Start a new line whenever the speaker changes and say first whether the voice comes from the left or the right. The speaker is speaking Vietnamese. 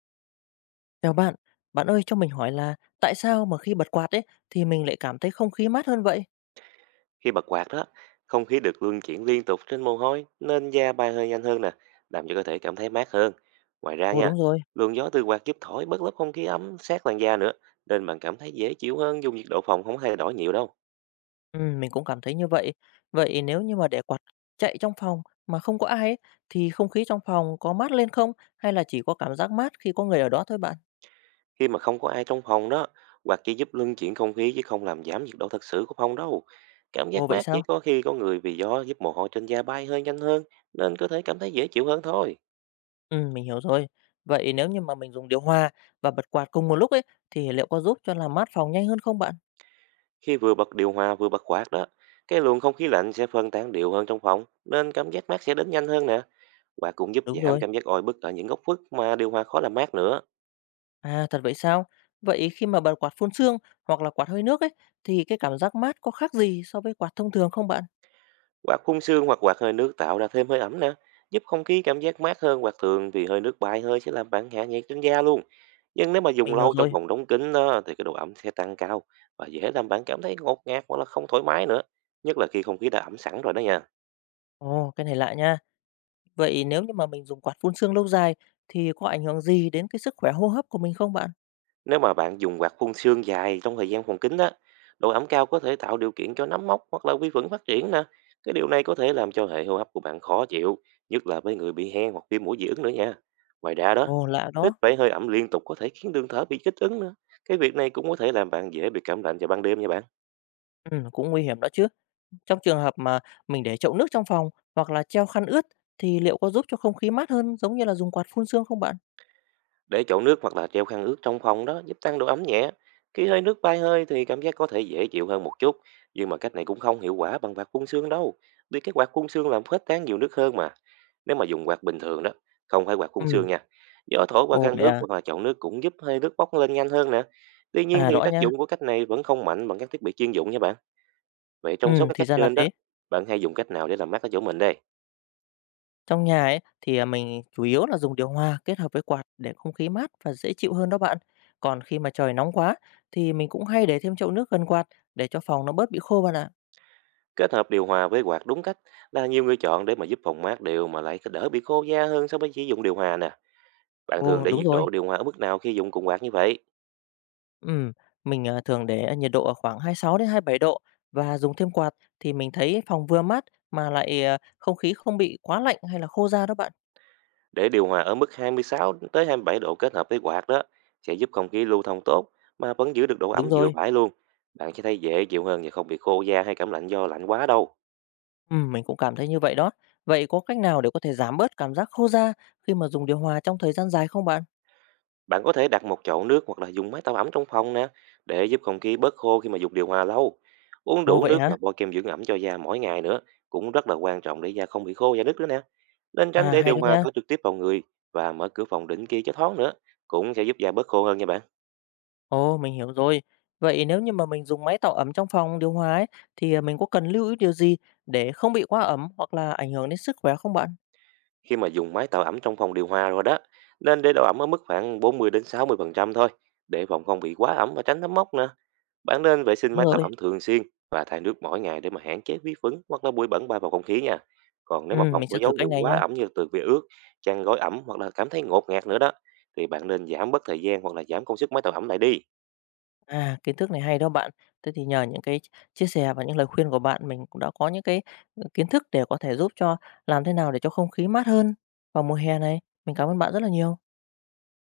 left: Chào bạn, bạn ơi cho mình hỏi là tại sao mà khi bật quạt ấy thì mình lại cảm thấy không khí mát hơn vậy?
right: Khi bật quạt đó, không khí được luân chuyển liên tục trên mồ hôi nên da bay hơi nhanh hơn nè, làm cho cơ thể cảm thấy mát hơn. Ngoài ra
left: Ồ
right: nha,
left: đúng rồi,
right: luồng gió từ quạt giúp thổi bớt lớp không khí ấm sát làn da nữa, nên bạn cảm thấy dễ chịu hơn dù nhiệt độ phòng không thay đổi nhiều đâu.
left: ừ, mình cũng cảm thấy như vậy. Vậy nếu như mà để quạt chạy trong phòng mà không có ai ấy, thì không khí trong phòng có mát lên không? Hay là chỉ có cảm giác mát khi có người ở đó thôi bạn?
right: Khi mà không có ai trong phòng đó, quạt chỉ giúp luân chuyển không khí chứ không làm giảm nhiệt độ thật sự của phòng đâu. Cảm
left: Ồ
right: giác
left: vậy
right: mát chỉ
left: sao?
right: có khi có người vì gió giúp mồ hôi trên da bay hơi nhanh hơn, nên có thể cảm thấy dễ chịu hơn thôi.
left: Ừ mình hiểu rồi. Vậy nếu như mà mình dùng điều hòa và bật quạt cùng một lúc ấy thì liệu có giúp cho làm mát phòng nhanh hơn không bạn?
right: Khi vừa bật điều hòa vừa bật quạt đó, cái luồng không khí lạnh sẽ phân tán đều hơn trong phòng, nên cảm giác mát sẽ đến nhanh hơn nè. Quạt cũng giúp
left: Đúng
right: giảm
left: rồi.
right: cảm giác oi bức ở những góc khuất mà điều hòa khó làm mát nữa.
left: À, thật vậy sao? Vậy khi mà bật quạt phun sương hoặc là quạt hơi nước ấy thì cái cảm giác mát có khác gì so với quạt thông thường không bạn?
right: Quạt phun sương hoặc quạt hơi nước tạo ra thêm hơi ẩm nè, giúp không khí cảm giác mát hơn quạt thường vì hơi nước bay hơi sẽ làm bạn hạ nhiệt trên da luôn. Nhưng nếu mà
left: Mình
right: dùng
left: hiểu
right: lâu trong
left: rồi.
right: phòng đóng kín đó thì cái độ ẩm sẽ tăng cao và dễ làm bạn cảm thấy ngột ngạt hoặc là không thoải mái nữa, nhất là khi không khí đã ẩm sẵn rồi đó nha.
left: Ồ, cái này lạ nha. Vậy nếu như mà mình dùng quạt phun sương lâu dài thì có ảnh hưởng gì đến cái sức khỏe hô hấp của mình không bạn?
right: Nếu mà bạn dùng quạt phun sương dài trong thời gian phòng kín đó, độ ẩm cao có thể tạo điều kiện cho nấm mốc hoặc là vi khuẩn phát triển nè. Cái điều này có thể làm cho hệ hô hấp của bạn khó chịu, nhất là với người bị hen hoặc viêm mũi dị ứng nữa nha. Ngoài ra đó,
left: Ồ, lạ đó.
right: hít phải hơi ẩm liên tục có thể khiến đường thở bị kích ứng nữa. Cái việc này cũng có thể làm bạn dễ bị cảm lạnh vào ban đêm nha bạn.
left: Ừ, cũng nguy hiểm đó chứ. Trong trường hợp mà mình để chậu nước trong phòng hoặc là treo khăn ướt thì liệu có giúp cho không khí mát hơn giống như là dùng quạt phun sương không bạn?
right: Để chỗ nước hoặc là treo khăn ướt trong phòng đó giúp tăng độ ấm nhẹ. Khi hơi nước bay hơi thì cảm giác có thể dễ chịu hơn một chút, nhưng mà cách này cũng không hiệu quả bằng quạt phun sương đâu. Vì cái quạt phun sương làm khuếch tán nhiều nước hơn mà. Nếu mà dùng quạt bình thường đó, không phải quạt phun
left: Ừ,
right: sương nha. Gió thổi qua
left: ồ
right: khăn
left: vậy
right: nước
left: à.
right: và là chậu nước cũng giúp hơi nước bốc lên nhanh hơn nè. Tuy nhiên
left: À
right: thì
left: rõ
right: tác
left: nha.
right: dụng của cách này vẫn không mạnh bằng các thiết bị chuyên dụng nha bạn. Vậy trong số
left: Ừ,
right: các
left: thì
right: cách
left: ra là
right: trên đó,
left: thế.
right: bạn hay dùng cách nào để làm mát ở chỗ mình đây?
left: Trong nhà ấy thì, mình chủ yếu là dùng điều hòa kết hợp với quạt để không khí mát và dễ chịu hơn đó bạn. Còn khi mà trời nóng quá thì mình cũng hay để thêm chậu nước gần quạt để cho phòng nó bớt bị khô bạn ạ.
right: Kết hợp điều hòa với quạt đúng cách là nhiều người chọn để mà giúp phòng mát đều mà lại đỡ bị khô da hơn so với chỉ dùng điều hòa nè. Bạn thường
left: Ồ,
right: để
left: đúng
right: nhiệt
left: rồi.
right: độ điều hòa ở mức nào khi dùng cùng quạt như vậy?
left: Ừm, mình, thường để nhiệt độ ở khoảng 26 đến 27 độ và dùng thêm quạt thì mình thấy phòng vừa mát mà lại, không khí không bị quá lạnh hay là khô da đó bạn.
right: Để điều hòa ở mức 26 tới 27 độ kết hợp với quạt đó sẽ giúp không khí lưu thông tốt mà vẫn giữ được độ
left: Đúng
right: ẩm vừa
left: rồi.
right: phải luôn. Bạn sẽ thấy dễ chịu hơn và không bị khô da hay cảm lạnh do lạnh quá đâu.
left: Mình cũng cảm thấy như vậy đó. Vậy có cách nào để có thể giảm bớt cảm giác khô da khi mà dùng điều hòa trong thời gian dài không bạn?
right: Bạn có thể đặt một chậu nước hoặc là dùng máy tạo ấm trong phòng nè để giúp không khí bớt khô khi mà dùng điều hòa lâu. Uống
left: Ồ,
right: đủ
left: vậy
right: nước
left: hả?
right: và bôi kem dưỡng ẩm cho da mỗi ngày nữa cũng rất là quan trọng để da không bị khô da nứt nữa nè. Nên tránh
left: À,
right: để
left: hay
right: điều
left: đó
right: hòa
left: nha.
right: thổi trực tiếp vào người và mở cửa phòng định kỳ cho thoáng nữa cũng sẽ giúp da bớt khô hơn nha bạn.
left: Ồ, mình hiểu rồi. Vậy nếu như mà mình dùng máy tạo ấm trong phòng điều hòa ấy, thì mình có cần lưu ý điều gì để không bị quá ấm hoặc là ảnh hưởng đến sức khỏe không bạn?
right: Khi mà dùng máy tạo ẩm trong phòng điều hòa rồi đó, nên để độ ẩm ở mức khoảng 40 đến 60 phần trăm thôi, để phòng không bị quá ẩm và tránh nấm mốc nè. Bạn nên vệ sinh
left: Đúng
right: máy tạo
left: rồi.
right: ẩm thường xuyên và thay nước mỗi ngày để mà hạn chế vi khuẩn hoặc là bụi bẩn bay vào không khí nha. Còn
left: Ừ,
right: nếu mà phòng
left: mình
right: có
left: sẽ thử
right: dấu
left: cách
right: hiệu
left: này nhá.
right: quá ẩm như từ bị ướt, chăn gối ẩm hoặc là cảm thấy ngột ngạt nữa đó, thì bạn nên giảm bớt thời gian hoặc là giảm công suất máy tạo ẩm lại đi.
left: À, kiến thức này hay đó bạn. Thế thì nhờ những cái chia sẻ và những lời khuyên của bạn, mình cũng đã có những kiến thức để có thể giúp cho làm thế nào để cho không khí mát hơn vào mùa hè này. Mình cảm ơn bạn rất là nhiều.